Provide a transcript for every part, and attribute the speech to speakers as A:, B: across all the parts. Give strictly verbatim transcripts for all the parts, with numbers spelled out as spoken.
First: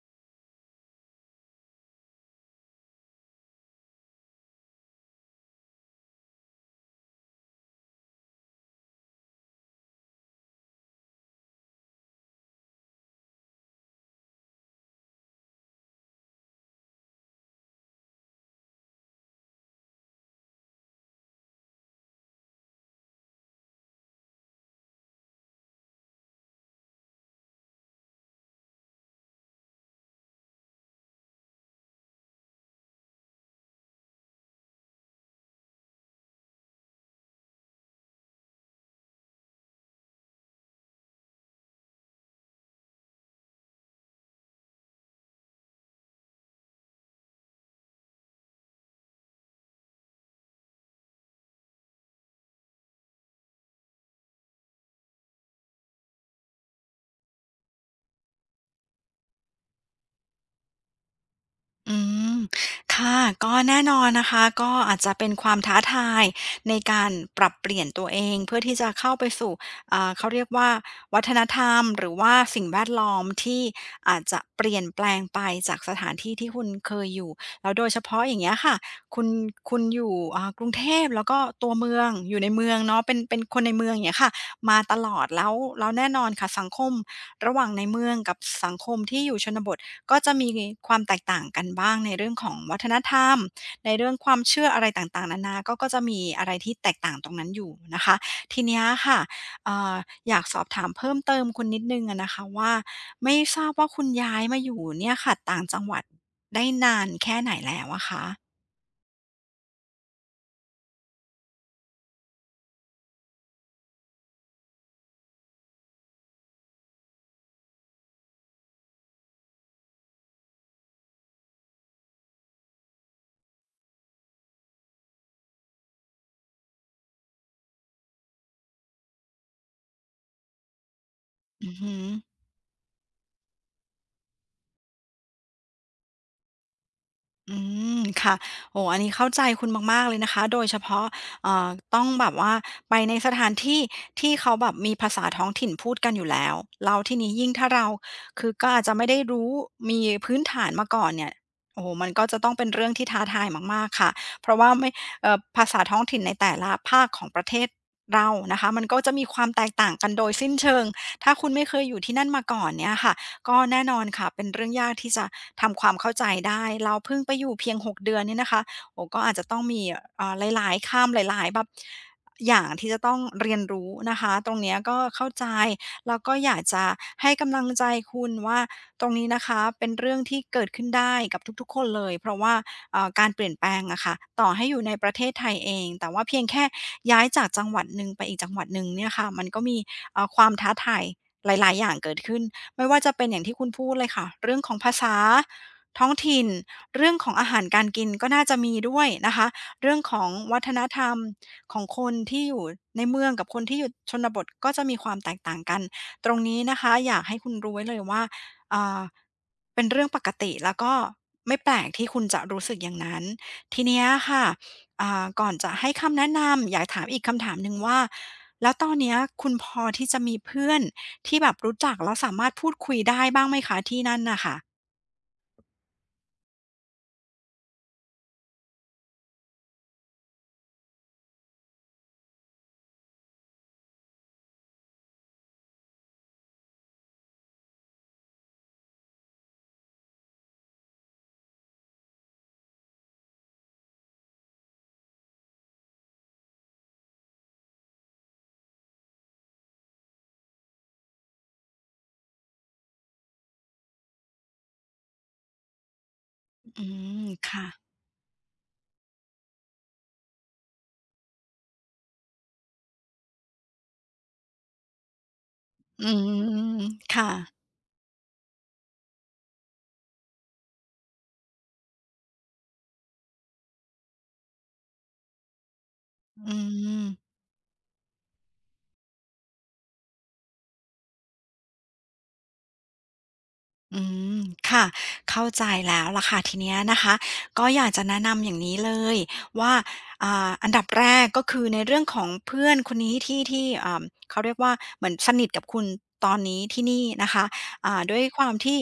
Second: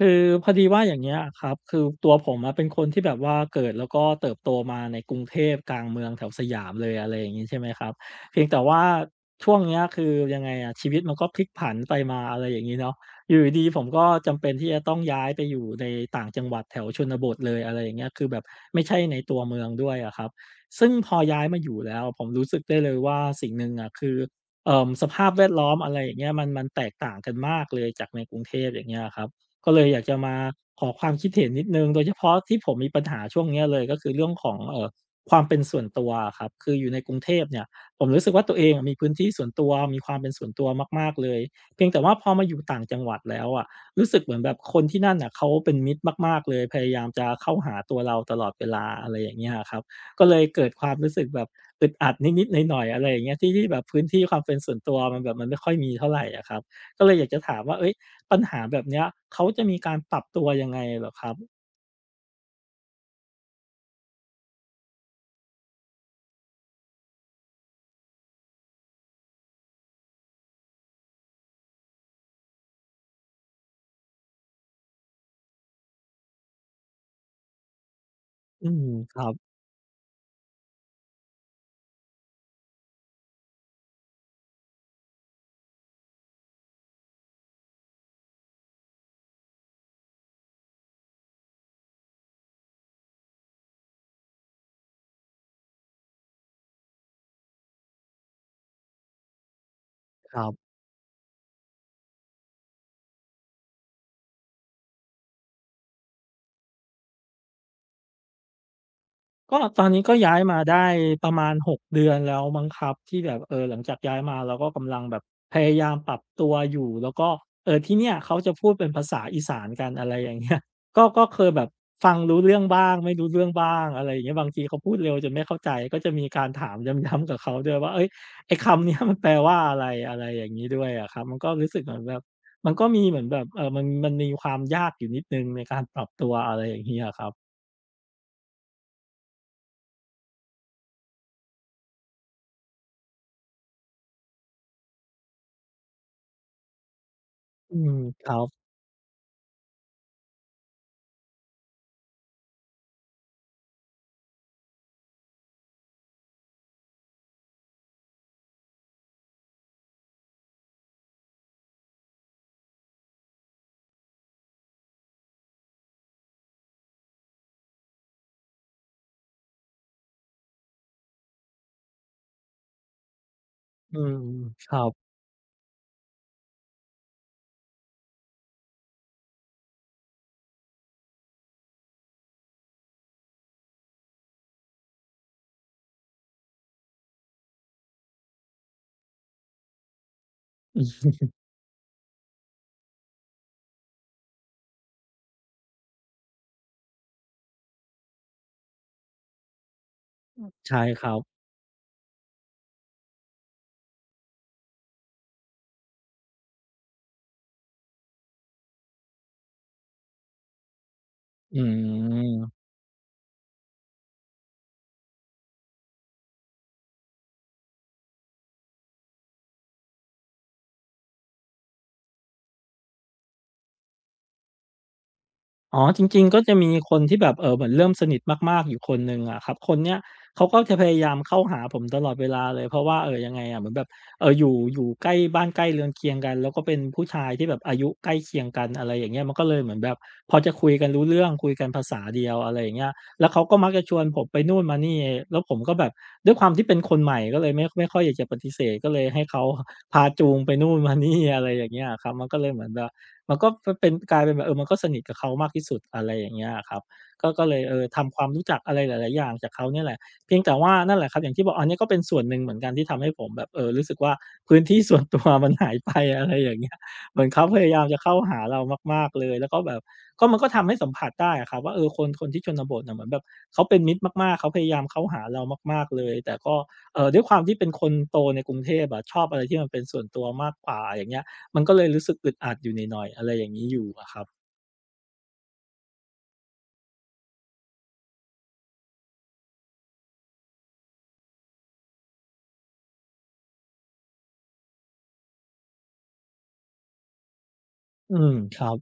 A: คือพอดีว่าอย่างเงี้ยครับคือตัวผมอะเป็นคนที่แบบว่าเกิดแล้วก็เติบโตมาในกรุงเทพกลางเมืองแถวสยามเลยอะไรอย่างงี้ใช่ไหมครับเพียงแต่ว่าช่วงเนี้ยคือยังไงอะชีวิตมันก็พลิกผันไปมาอะไรอย่างนี้เนาะอยู่ดีๆผมก็จำเป็นที่จะต้องย้ายไปอยู่ในต่างจังหวัดแถวชนบทเลยอะไรอย่างเงี้ยคือแบบไม่ใช่ในตัวเมืองด้วยอะครับซึ่งพอย้ายมาอยู่แล้วผมรู้สึกได้เลยว่าสิ่งหนึ่งอะคือเอ่อสภาพแวดล้อมอะไรอย่างเงี้ยมันมันแตกต่างกันมากเลยจากในกรุงเทพอย่างเงี้ยครับ ก็เลยอยากจะมาขอความคิดเห็นนิดหนึ่งโดยเฉพาะที่ผมมีปัญหาช่วงเนี้ยเลยก็คือเรื่องของเอ่อความเป็นส่วนตัวอะครับคืออยู่ในกรุงเทพเนี่ยผมรู้สึกว่าตัวเองอะมีพื้นที่ส่วนตัวมีความเป็นส่วนตัวมากๆเลยเพียงแต่ว่าพอมาอยู่ต่างจังหวัดแล้วอะรู้สึกเหมือนแบบคนที่นั่นน่ะเขาเป็นมิตรมากๆเลยพยายามจะเข้าหาตัวเราตลอดเวลาอะไรอย่างเงี้ยอะครับก็เลยเกิดความรู้สึกแบบอึดอัดนิดๆหน่อยๆอะไรอย่างเงี้ยที่ที่แบบพื้นที่ความเป็นส่วนตัวมันแบบมันไม่ค่อยมีเท่าไรอะครับก็เลยอยากจะถามว่าเฮ้ย ปัญหาแบบเนี้ยเขาจะมีการปรับตัวยังไงเหรอครับ
B: อืมค่ะก็แน่นอนนะคะ ก็อาจจะเป็นความท้าทายในการปรับเปลี่ยนตัวเองเพื่อที่จะเข้าไปสู่อ่าเขาเรียกว่าวัฒนธรรมหรือว่าสิ่งแวดล้อมที่อาจจะเปลี่ยนแปลงไปจากสถานที่ที่คุณเคยอยู่แล้วโดยเฉพาะอย่างเงี้ย
A: อื
B: ค่ะ
A: มค
B: คุ
A: รั
B: ณ
A: บ
B: คุณอยู่อ่ากรุงเทพแล้วก็ตัวเมืองอยู่ในเมืองเนาะเป็นเป็นคนในเมืองอย่างเงี้ยค่ะมาตลอดแล้วแล้วแน่นอนค่ะสังคมระหว่างในเมืองกับสังคมที่อยู่ชนบท ก็จะมีความแตกต่างกันบ้างในเรื่องของวัฒนธรรมในเรื่องความเชื่ออะไรต่างๆนานาก็ก็จะมีอะไรที่แตกต่างตรงนั้นอยู่นะคะทีเนี้ยค่ะเอ่ออ
A: ค
B: ยาก
A: รั
B: สอบ
A: บ
B: ถามเพิ่มเติมคุณนิดหนึ่งอะนะคะว่าไม่ทราบว่าคุณย้ายมาอยู่เนี่ยค่ะต่างจังหวัดได้นานแค่ไหนแล้วอะคะ
A: ก็ตอนนี้ก็ย้ายมาได้ประมาณหกเดือนแล้วมั้งครับที่แบบเออหลังจากย้ายมาเราก็กำลังแบบพยายามปรับตัวอยู่แล้วก็เอ่อที่เนี่ยเขาจะพูดเป็นภาษาอีสานกันอะไรอย่างเงี้ย ก็ก็เคยแบบฟังรู้เรื่องบ้างไม่รู้เรื่องบ้างอะไรอย่างเงี้ยบางทีเขาพูดเร็วจนไม่เข้าใจก็จะมีการถามย้ำๆกับเขาด้วยว่าเฮ้ยไอ้คำเนี้ยมันแปลว่าอะไรอะไรอย่างงี้ด้วยอะครับมันก็
B: อื
A: รู้
B: อ
A: สึกเห
B: ฮึ
A: มือนแบบมันก็มีเหมือนแบบเอ่อมันมันมีความยากอยู่นิดหนึ่งในการปรับตัวอะไรอย่างงี้อะครับ
B: อืมค่ะโอ้โอันนี้เข้าใจคุณมากๆเลยนะคะโดยเฉพาะเอ่อต้องแบบว่าไปในสถานที่ที่เขาแบบมีภาษาท้องถิ่นพูดกันอยู่แล้วแล้วทีนี้ยิ่งถ้า
A: อื
B: เรา
A: มครั
B: คื
A: บ
B: อก็อาจจะไม่ได้รู้มีพื้นฐานมาก่อนเนี่ยโอ้โฮมันก็จะต้องเป็นเรื่องที่ท้าทายมากๆค่ะเพราะว่าไม่เอ่อภาษาท้องถิ่นในแต่ละภาคของประเทศเรานะคะมันก็จะมีความแตกต่างกันโดยสิ้นเชิงถ้าคุณไม่เคยอยู่ที่นั่นมาก่อนเนี่ยค่ะ ก็แน่นอนค่ะเป็นเรื่องยากที่จะทำความเข้าใจได้เราเพิ่งไปอยู่เพียงหกเดือนเนี่ยนะคะโอ้ก็อาจจะต้องมีเอ่อหลายๆคำหลายๆแบบอย่างที่จะต้องเรียนรู้
A: อืม
B: นะคะตรง
A: ค
B: เนี้ย
A: รับ
B: ก็เข้าใจแล้วก็อยากจะให้กำลังใจคุณว่าตรงนี้นะคะเป็นเรื่องที่เกิดขึ้นได้กับทุกๆคนเลยเพราะว่าเอ่อการเปลี่ยนแปลงอะค่ะต่อให้อยู่ในประเทศไทยเองแต่ว่าเพียงแค่ย้ายจากจังหวัดหนึ่งไปอีกจังหวัดหนึ่งเนี่ยค่ะมันก็มีเอ่อความท้าทายหลายๆอย่างเกิดขึ้น ไม่ว่าจะเป็นอย่างที่คุณพูดเลยค่ะเรื่องของภาษาท้องถิ่นเรื่องของอาหารการกินก็น่าจะมีด้วยนะคะเรื่องของวัฒ
A: ใช่
B: นธ
A: ค
B: ร
A: รั
B: รม
A: บ
B: ของคนที่อยู่ในเมืองกับคนที่อยู่ชนบทก็จะมีความแตกต่างกันตรงนี้นะคะอยากให้คุณรู้ไว้เลยว่าอ่าเป็นเรื่องปกติแล้วก็
A: อื
B: ไม่แปลกที่คุณจะรู้
A: ม
B: สึกอย่างนั้นทีเนี้ยค่ะอ่าก่อนจะให้คำแนะนำอยากถามอีกคำถามหนึ่งว่าแล้วตอนเนี้ยคุณพอที่จะมีเพื่อน ที่แบบรู้จักแล้วสามารถพูดคุยได้บ้างไหมคะที่นั่นน่ะค่ะ
A: อ๋อจริงๆก็จะมีคนที่แบบเอ่อเหมือนเริ่มสนิทมากๆอยู่คนหนึ่งอะครับคนเนี้ยเขาก็จะพยายามเข้าหาผมตลอดเวลาเลยเพราะว่าเอ่อยังไงอะเหมือนแบบเอ่ออยู่อยู่ใกล้บ้านใกล้เรือนเคียงกันแล้วก็เป็นผู้ชายที่แบบอายุใกล้เคียงกันอะไรอย่างเงี้ยมันก็เลยเหมือนแบบพอจะคุยกันรู้เรื่องคุยกันภาษาเดียวอะไรอย่างเงี้ยแล้วเขาก็มักจะชวนผมไปนู่นมานี่แล้วผมก็แบบด้วยความที่เป็นคนใหม่ก็เลยไม่ไม่ค่อยอยากจะปฏิเสธก็เลยให้เขาพาจูงไปนู่นมานี่อะไรอย่างเงี้ยอะครับมันก็เลยเหมือนแบบ มันก็เป็นกลายเป็นแบบเออมันก็สนิทกับเขามากที่สุดอะไรอย่างเงี้ยครับ
B: อื
A: ก็
B: ม
A: ก็เลยเออ
B: ค่ะ
A: ทำความรู้จักอะไรหลายๆอย่างจากเขาเนี่ยแหละเพียงแต่ว่านั่นแหละครับอย่างที่บอกอันนี้ก็เป็นส่วนหนึ่งเหมือนกันที่ทำให้ผมแบบเออรู้สึกว่าพื้นที่ส่วนตัวมันหายไป
B: อื
A: อะไรอย่างเงี้ย
B: ม
A: เหมือน
B: ค่ะ
A: เขาพยายามจะเข้าหาเรามากๆเลยแล้วก็แบบก็มันก็ทำให้สัมผัสได้อะครับว่าเออคนคนที่ชนบทน่ะเหมือนแบบเขาเป็นมิตรมากๆเขาพยายามเข้าหาเรามากๆเลยแต่ก็
B: อื
A: เอ่
B: ม
A: อด้วยความที่เป็นคนโตในกรุงเทพอะชอบอะไรที่มันเป็นส่วนตัวมากกว่าอย่างเงี้ย มันก็เลยรู้สึกอึดอัดอยู่หน่อยๆอะไรอย่างงี้อยู่
B: อื
A: อะครับ
B: มค่ะเข้าใจแล้วล่ะค่ะทีเนี้ยนะคะก็อยากจะแนะนำอย่างนี้เลยว่าอ่าอันดับแรกก็คือในเรื่องของเพื่อนคนนี้ที่ที่อ่าเขาเรียกว่าเหมือนสนิทกับคุณตอนนี้ที่นี่นะคะอ่า
A: อื
B: ด้วย
A: ม
B: ความ
A: ครับ
B: ที่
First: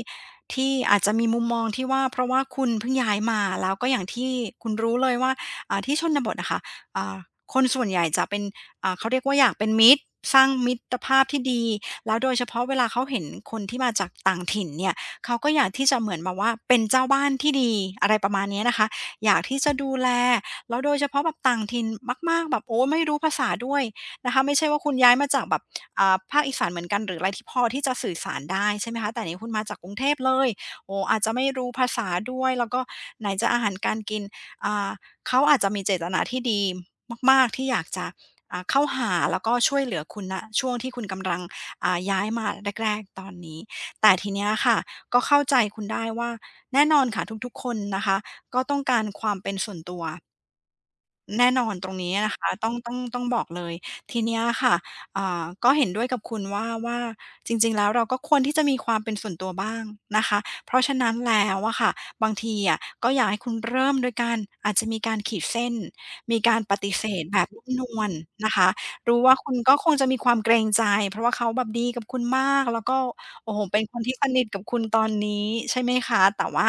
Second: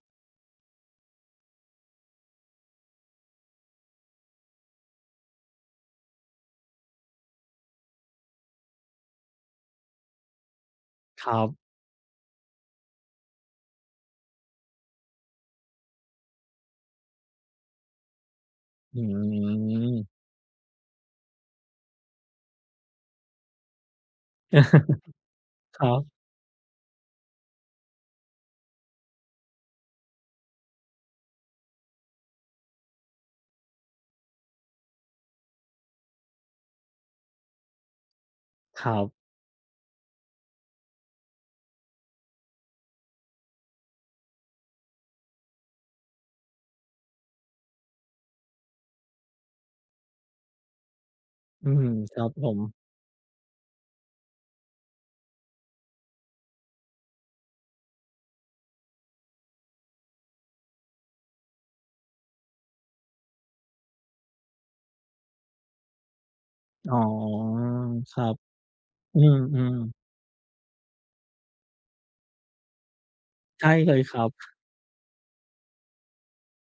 B: ที่อาจจะมีมุมมองที่ว่าเพราะว่าคุณเพิ่งย้ายมาแล้วก็อย่างที่คุณรู้เลยว่าอ่าที่ชนบทอะค่ะอ่าคนส่วนใหญ่จะเป็นอ่าเขาเรียกว่าอยากเป็นมิตรสร้างมิตรภา
A: ค
B: พ
A: รั
B: ที่
A: บ
B: ดีแล้วโดยเฉพาะเวลาเขาเห็นคนที่มาจากต่างถิ่นเนี่ย เขาก็อยากที่จะเหมือนแบบว่าเป็นเจ้าบ้านที่ดีอะไรประมาณเนี้ยนะคะ
A: อื
B: อยากที่จะดู
A: ม
B: แลแล้วโดยเฉพาะแบบต่างถิ่นมากๆแบบโอ้ไม่รู้ภาษาด้วยนะคะไม่ใช่ว่าคุ ณย้ายมาจากแบบ
A: ครั
B: อ่า
A: บ
B: ภาคอีสานเหมือนกันหรืออะไรที่พอที่จะสื่อสารได้ใช่ไหมคะแต่นี่คุณมาจากกรุงเทพเลยโอ้อาจจะไม่รู้ภาษาด้วยแล้วก็ไหนจะอาหารการกินอ่าเขาอาจจะมีเจตนาที่ดีมากๆที่อยากจะอ่าเข้า
A: ครับ
B: หาแล้วก็ช่วยเหลือคุณณช่วงที่คุณกำลังอ่าย้ายมาแรกๆตอนนี้แต่ทีเนี้ยค่ะ ก็เข้าใจคุณได้ว่าแน่นอนค่ะทุกๆคนนะคะก็ต้องการความเป็นส่วนตัว แน่นอ
A: อื
B: น
A: ม
B: ตรงนี้
A: ครับ
B: นะ
A: ผ
B: คะ
A: ม
B: ต้องต้องต้องบอกเลยทีเนี้ยค่ะอ่าก็เห็นด้วยกับคุณว่าว่าจริงๆแล้วเราก็ควรที่จะมีความเป็นส่วนตัวบ้างนะคะเพราะฉะนั้นแล้วอะค่ะบางทีอะก็อยากให้คุณเริ่มโดยการอาจจะมีการขีดเส้นมีการปฏิ
A: อ๋อ
B: เสธแบบนุ่มนวล
A: ครับ
B: นะคะรู้
A: อื
B: ว่าคุณก็
A: ม
B: คงจะมีความเกรงใจเพราะว่าเขาแบบดีกับคุณมากแล้วก็โอ้
A: ๆ
B: โห
A: ใช่
B: เป็น
A: เล
B: ค
A: ย
B: น
A: ค
B: ที่
A: รั
B: ส
A: บ
B: นิทกับคุณตอนนี้ใช่ไหมคะแต่ว่า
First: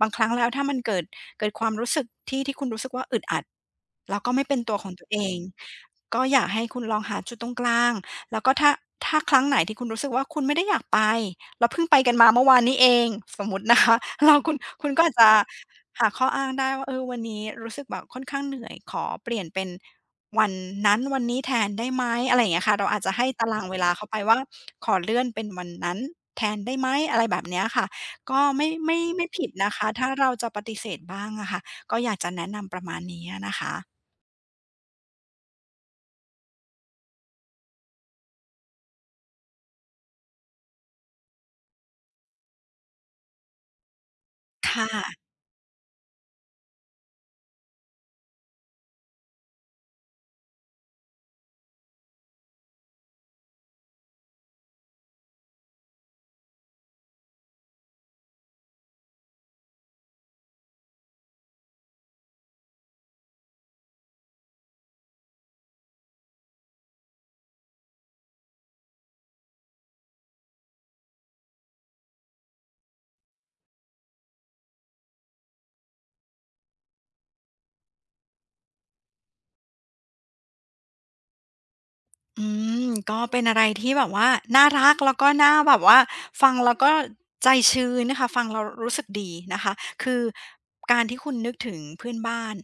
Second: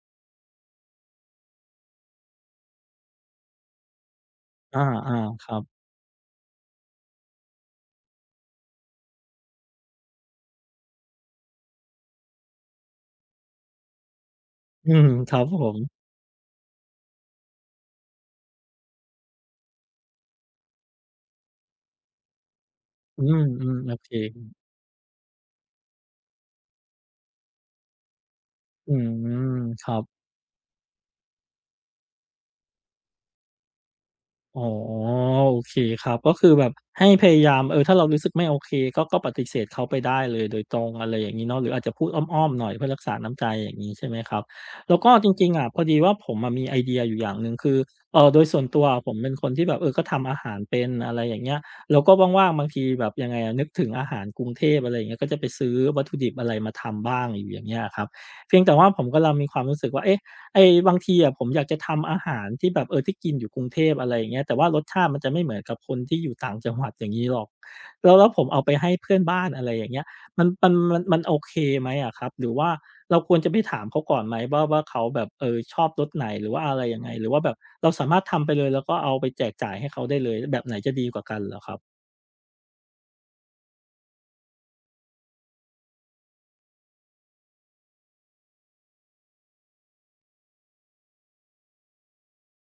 B: บางครั้งแล้วถ้ามันเกิด เกิดความรู้สึกที่ที่คุณรู้สึกว่าอึดอัดแล้วก็ไม่เป็นตัว
A: อา
B: ของตัวเอง
A: ๆครับ
B: ก็อยากให้คุณลองหาจุดตรงกลางแล้วก็ถ้าถ้าครั้งไหนที่คุณรู้สึกว่าคุณไม่ได้อยากไปแล้วเพิ่งไปกันมาเมื่อวานนี้เองสมมุตินะคะ แล้วคุณคุ
A: อื
B: ณก็
A: ม
B: อาจจะ
A: ครับผม
B: หาข้ออ้างได้ว่าเออวันนี้รู้สึกแบบค่อนข้างเหนื่อยขอเปลี่ยนเป็นวันนั้นวันนี้แทนได้ไหมอะไรอย่างเงี้ยค่ะเราอาจจะ
A: อื
B: ให้
A: ม
B: ตารางเว
A: ๆโอ
B: ลาเขา
A: เค
B: ไปว่าขอเลื่อนเป็นวันนั้นแทนได้ไหมอะไรแบบเนี้ยค่ะ ก็ไม่
A: อื
B: ไม่ไม่ผิด
A: ม
B: นะ
A: ค
B: คะ
A: รับ
B: ถ้าเราจะปฏิเสธบ้างอะค่ะก็อยากจะแนะนำประมาณนี้อะนะคะ
A: อ๋อโอเคครับก็คือแบบให้พยายามเออถ้าเรารู้สึกไม่โอเคก็ก็ปฏิเสธเขาไปได้เลยโดยตรงอะไรอย่างงี้เนาะหรืออาจจะพูดอ้อมๆหน่อยเพื่อรักษาน้ำใจอย่างงี้ใช่ไหมครับ
B: ค
A: แล้วก็
B: ่ะ
A: จริงๆอะพอดีว่าผมอะมีไอเดียอยู่อย่างหนึ่งคือเอ่อโดยส่วนตัวอะผมเป็นคนที่แบบเออก็ทำอาหารเป็นอะไรอย่างเงี้ยแล้วก็ว่างๆบางทีแบบยังไงอะนึกถึงอาหารกรุงเทพอะไรอย่างเงี้ยก็จะไปซื้อวัตถุดิบอะไรมาทำบ้างอยู่อย่างเงี้ยอะครับเพียงแต่ว่าผมกำลังมีความรู้สึกว่าเอ๊ะ ไอ้บางทีอะผมอยากจะทำอาหารที่แบบเออที่กินอยู่กรุงเทพอะไรอย่างเงี้ยแต่ว่ารสชาติมันจะไม่เหมือนกับคนที่อยู่ต่างจังหวัดอย่างงี้หรอกแล้วแล้วผมเอาไปให้เพื่อนบ้านอะไรอย่างเงี้ยมันมันมันมันโอเคไหมอะครับหรือว่าเราควรจะไปถามเขาก่อนไหมว่าว่าเขาแบบเออชอบรสไหนหรือว่าอะไรยังไงหรือว่าแบบเราสามารถทำไปเลยแล้วก็เอาไปแจกจ่ายให้เขาได้เลยแบบไหนจะดีกว่ากันเหรอครับ
B: อืมก็เป็นอะไรที่แบบว่าน่ารักแล้วก็น่าแบบว่าฟังแล้วก็ใจชื้นนะคะฟังแล้วรู้สึกดีนะคะคือการที่คุณนึกถึงเพื่อนบ้าน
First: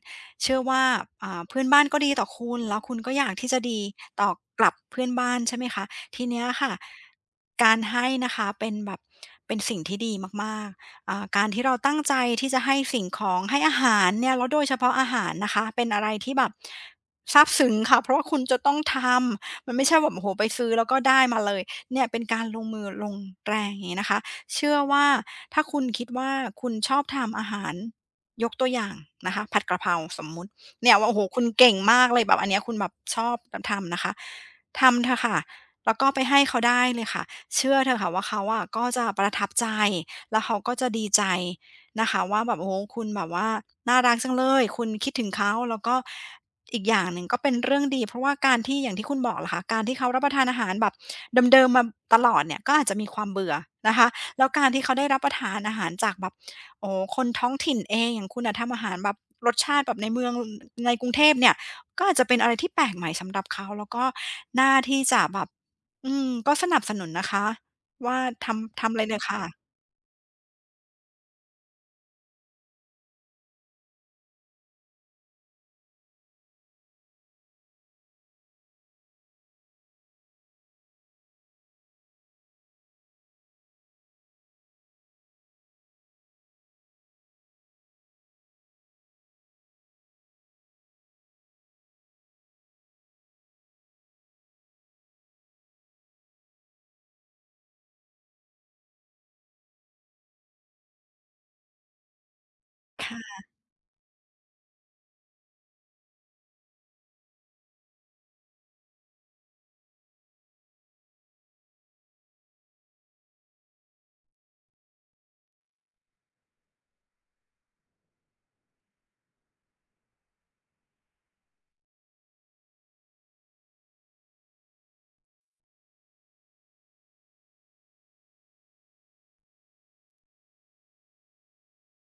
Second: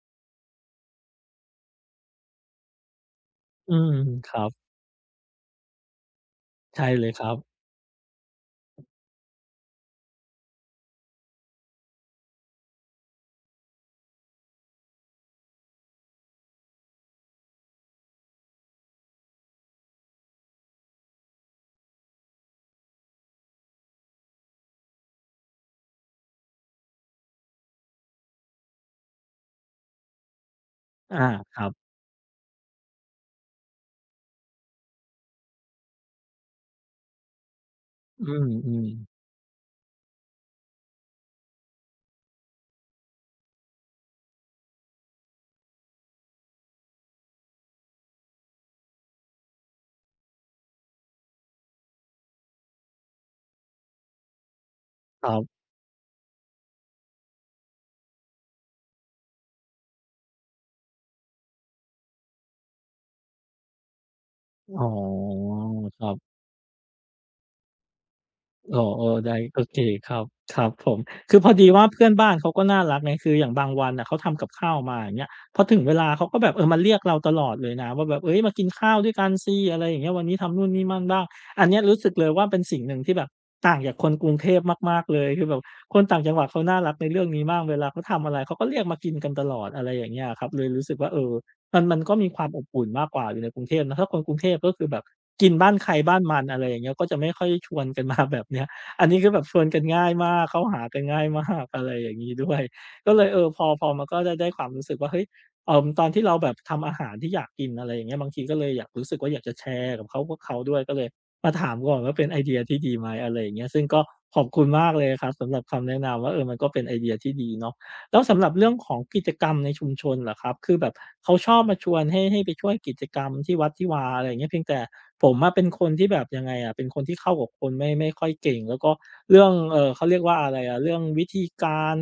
B: เชื่อว่าอ่าเพื่อนบ้านก็ดีต่อคุณแล้วคุณก็อยากที่จะ
A: อื
B: ดี
A: ม
B: ต่
A: ค
B: อ
A: รั
B: ก
A: บ
B: ลับเพื่อนบ้านใช่ไหมคะทีเนี้ยค่ะ
A: ใช่เลยครับ
B: การให้นะคะเป็นแบบเป็นสิ่งที่ดีมากๆอ่าการที่เราตั้งใจที่จะให้สิ่งของให้อาหารเนี่ยแล้วโดยเฉพาะอาหารนะคะเป็นอะไรที่แบบซาบซึ้งค่ะเพราะว่าคุณจะต้องทำ มันไม่ใช่แบบโอ้โหไปซื้อแล้วก็ได้มาเลยเนี่ยเป็นการลงมือลงแรงอย่างนี้นะคะ เชื่อว่าถ้าคุณคิดว่าคุณชอบทำอาหารยกตัวอย่างนะคะผัดกะเพราสมมุติเนี่ยว่าโอ้
A: อา
B: โหคุณ
A: ครั
B: เก่ง
A: บ
B: มากเลยแบบอันเนี้ยคุณแบบชอบทำนะคะทำเถอะค่ะแล้วก็ไปให้เขาได้เลยค่ะเชื่อเถอะค่ะว่า
A: อื
B: เขาอะก็
A: ม
B: จะ
A: ๆ
B: ประทับใจแล้วเขาก็จะดีใจนะคะว่าแบบโอ้โหคุณแบบว่าน่ารักจังเลยคุณคิดถึงเขาแล้วก็ อีกอย่างหนึ่งก็เป็นเรื่องดีเพราะว่าการที่อย่างที่คุณบอกล่ะค่ะการที่เขารับประทานอาหารแบบเดิมๆมาตลอดเนี่ยก็อาจจะมีความเบื่อนะคะแล้วการที่เขาได้รับ
A: ค
B: ป
A: รั
B: ระทาน
A: บ
B: อาหารจากแบบโอ้โฮคนท้องถิ่นเองอย่างคุณน่ะทำอาหารแบบรสชาติแบบในเมืองในกรุงเทพเนี่ยก็อาจจะเป็นอะไรที่แปลกใหม่สำหรับเขาแล้วก็น่า
A: อ๋อ
B: ที่จะแบบ
A: ครั
B: อืม
A: บ
B: ก็สนับสนุนนะคะว่าทำ
A: อ๋อ
B: ทำ
A: เอ
B: เลยเถ
A: อ
B: อ
A: ได้โอ
B: ค่ะ
A: เคครับครับผมคือพอดีว่าเพื่อนบ้านเขาก็น่ารักไงคืออย่างบางวันน่ะเขาทำกับข้าวมาอย่างเงี้ยพอถึงเวลาเขาก็แบบเออมาเรียกเราตลอดเลยนะว่าแบบเฮ้ยมากินข้าวด้วยกันสิอะไรอย่างเงี้ยวันนี้ทำนู่นนี่นั่นบ้างอันเนี้ยรู้สึกเลยว่าเป็นสิ่งหนึ่งที่แบบต่างจากคนกรุงเทพมากๆเลยคือแบบคนต่างจังหวัดเขาน่ารักในเรื่องนี้มากเวลาเขาทำอะไรเขาก็เรียกมากินกันตลอดอะไรอย่างเงี้ยอะครับเลยรู้สึกว่าเออ มันมันก็มีความอบอุ่นมากกว่าอยู่ในกรุงเทพนะถ้าคนกรุงเทพก็คือแบบกินบ้านใครบ้านมันอะไรอย่างเงี้ยก็จะไม่ค่อยชวนกันมาแบบเนี้ยอันนี้คือแบบชวนกันง่ายมากเข้าหากันง่ายมากอะไรอย่างงี้ด้วยก็เลย
B: ค่ะ
A: เออพอพอมันก็ได้ได้ความรู้สึกว่าเฮ้ยเอ่อตอนที่เราแบบทำอาหารที่อยากกินอะไรอย่างเงี้ยบางทีก็เลยอยากรู้สึกว่าอยากจะแชร์กับเขาพวกเขาด้วยก็เลยมาถามก่อนว่าเป็นไอเดียที่ดีไหมอะไรอย่างเงี้ยซึ่งก็ขอบคุณมากเลยครับสำหรับคำแนะนำว่าเออมันก็เป็นไอเดียที่ดีเนาะ แล้วสำหรับเรื่องของกิจกรรมในชุมชนเหรอครับคือแบบเขาชอบมาชวนให้ให้ไปช่วยกิจกรรมที่วัดที่วาอะไรอย่างเงี้ยเพียงแต่ผมอะเป็นคนที่แบบยังไงอะเป็นคนที่เข้ากับคนไม่ไม่ค่อยเก่งแล้วก็เรื่องเอ่อเขาเรียกว่าอะไรอะเรื่องวิธีการ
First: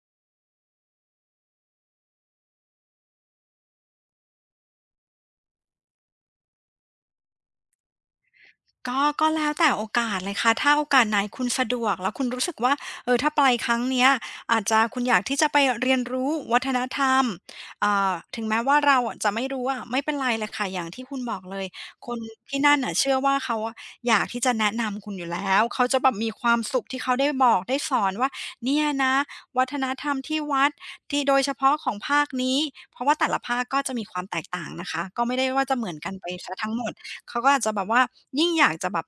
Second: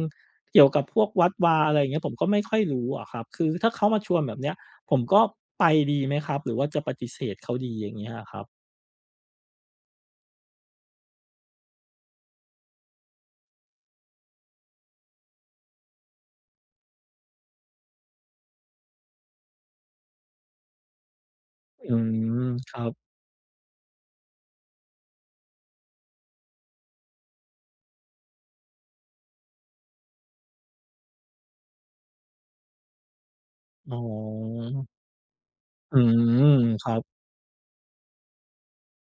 A: เกี่ยวกับพวกวัดวาอะไรอย่างเงี้ยผมก็ไม่ค่อยรู้อะครับคือถ้าเขามาชวนแบบเนี้ยผมก็ไปดีไหมครับหรือว่าจะปฏิเสธเขาดีอย่างเงี้ยอะครับ
B: ก็ก็แล้วแต่โอกาสเลยค่ะถ้าโอกาสไหนคุณสะดวกแล้วคุณรู้สึกว่าเออถ้าไปครั้งเนี้ยอาจจะคุณอยากที่จะไปเรียนรู้วัฒนธรรมอ่าถึงแม้ว่าเราอะจะไม่รู้อะไม่เป็นไรเลยค่ะอย่างที่คุณบอกเลย
A: อื
B: คน
A: ม
B: ที่
A: ค
B: นั่น
A: รับ
B: น่ะเชื่อว่าเขาอะอยากที่จะแนะนำคุณอยู่แล้วเขาจะแบบมีความสุขที่เขาได้บอกได้สอนว่าเนี่ยนะวัฒนธรรมที่วัดที่โดยเฉพาะของภาคนี้เพราะว่าแต่ละภาคก็จะ
A: อ๋อ
B: มีความแตกต่างนะคะก็ไม่ได้ว่าจะเหมือ
A: อื
B: นกันไป
A: ม
B: เสียทั้งหม
A: ครั
B: ด
A: บ
B: เขาก็อาจจะแบบว่ายิ่งอยากจะแบบ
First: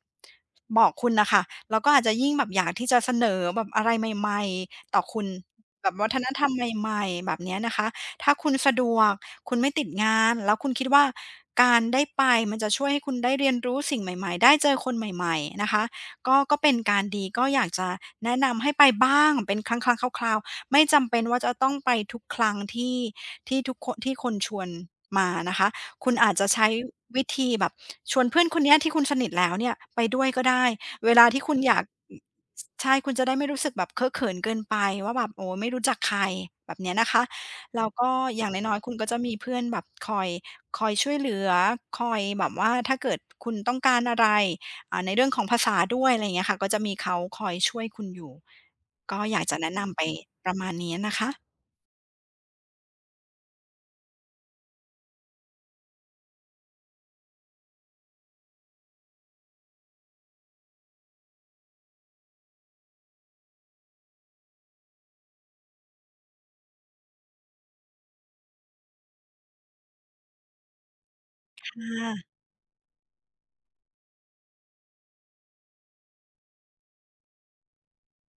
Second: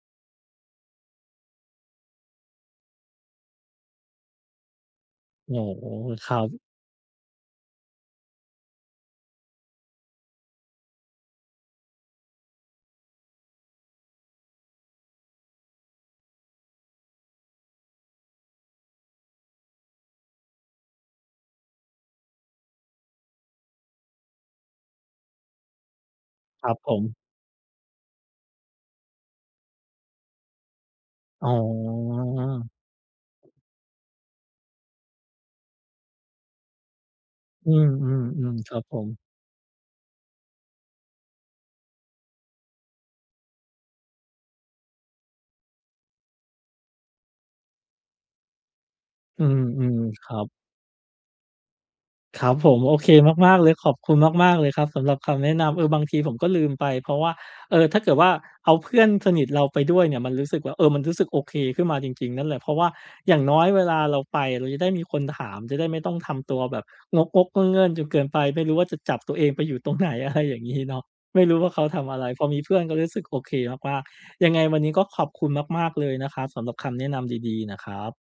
B: บอกคุณน่ะค่ะแล้วก็อาจจะยิ่งแบบอยากที่จะเสนอแบบอะไรใหม่ๆต่อคุณ
A: โอ้โฮ
B: แบบวัฒน
A: ครั
B: ธร
A: บ
B: รมใหม่ๆแบบเนี้ยนะคะถ้าคุณสะดวกคุณไม่ติดงานแล้วคุณคิดว่าการได้ไปมันจะช่วยให้คุณได้เรียนรู้สิ่งใหม่ๆได้เจอคนใหม่ๆนะคะก็ก็เป็นการดีก็อยากจะแนะนำให้ไปบ้างเป็นครั้งๆคราวๆไม่จำเป็นว่าจะต้องไปทุกครั้งที่ที่ทุกคนที่คนชวนมานะคะ คุณอาจจะ
A: ค
B: ใช้
A: รับผม
B: วิธีแบบชวนเพื่อนคนเนี้ยที่คุณสนิทแล้วเนี่ยไปด้วยก็ได้เวลาที่
A: อ๋อ
B: คุณอยากใช่คุณจะได้ไม่รู้สึกแบบเคอะเขินเกินไปว่าแบบโอ้ไม่รู้จักใครแบบเนี้ยนะคะ
A: อื
B: แล้วก็อย่าง
A: มๆๆค
B: น้อ
A: รั
B: ย
A: บ
B: ๆคุ
A: ผ
B: ณ
A: ม
B: ก็จะมีเพื่อนแบบคอยคอยช่วยเหลือคอยแบบว่าถ้าเกิดคุณต้องการอะไรอ่าในเรื่องของภาษาด้วยอะไรอย่างเงี้ยค่ะก็จะมีเขาคอยช่วยคุณอยู่ก็อ
A: อื
B: ยากจะแนะนำ
A: ม
B: ไป
A: ๆครั
B: ประ
A: บ
B: มาณนี้นะคะ
A: ครับผมโอเคมากๆเลยขอบคุณมากๆเลยครับสำหรับคำแนะนำเออบางทีผมก็ลืมไปเพราะว่าเออถ้าเกิดว่าเอาเพื่อนสนิทเราไปด้วยเนี่ยมันรู้สึกว่าเออมันรู้สึกโอเคขึ้นมาจริงๆนั่นแหละเพราะว่าอย่างน้อยเวลาเราไปเราจะได้มีคนถามจะได้ไม่ต้องทำตัวแบบงกๆเง่นๆจนเกินไปไม่รู้ว่าจะจับตัวเองไปอยู่ตรงไหน อะไรอย่างงี้เนาะไม่รู้
B: ค
A: ว่าเขาทำ
B: ่ะ
A: อะไรพอมีเพื่อนก็รู้สึกโอเคมากๆยังไงวันนี้ก็ขอบคุณมากๆเลยนะครับสำหรับคำแนะนำดีๆนะครับ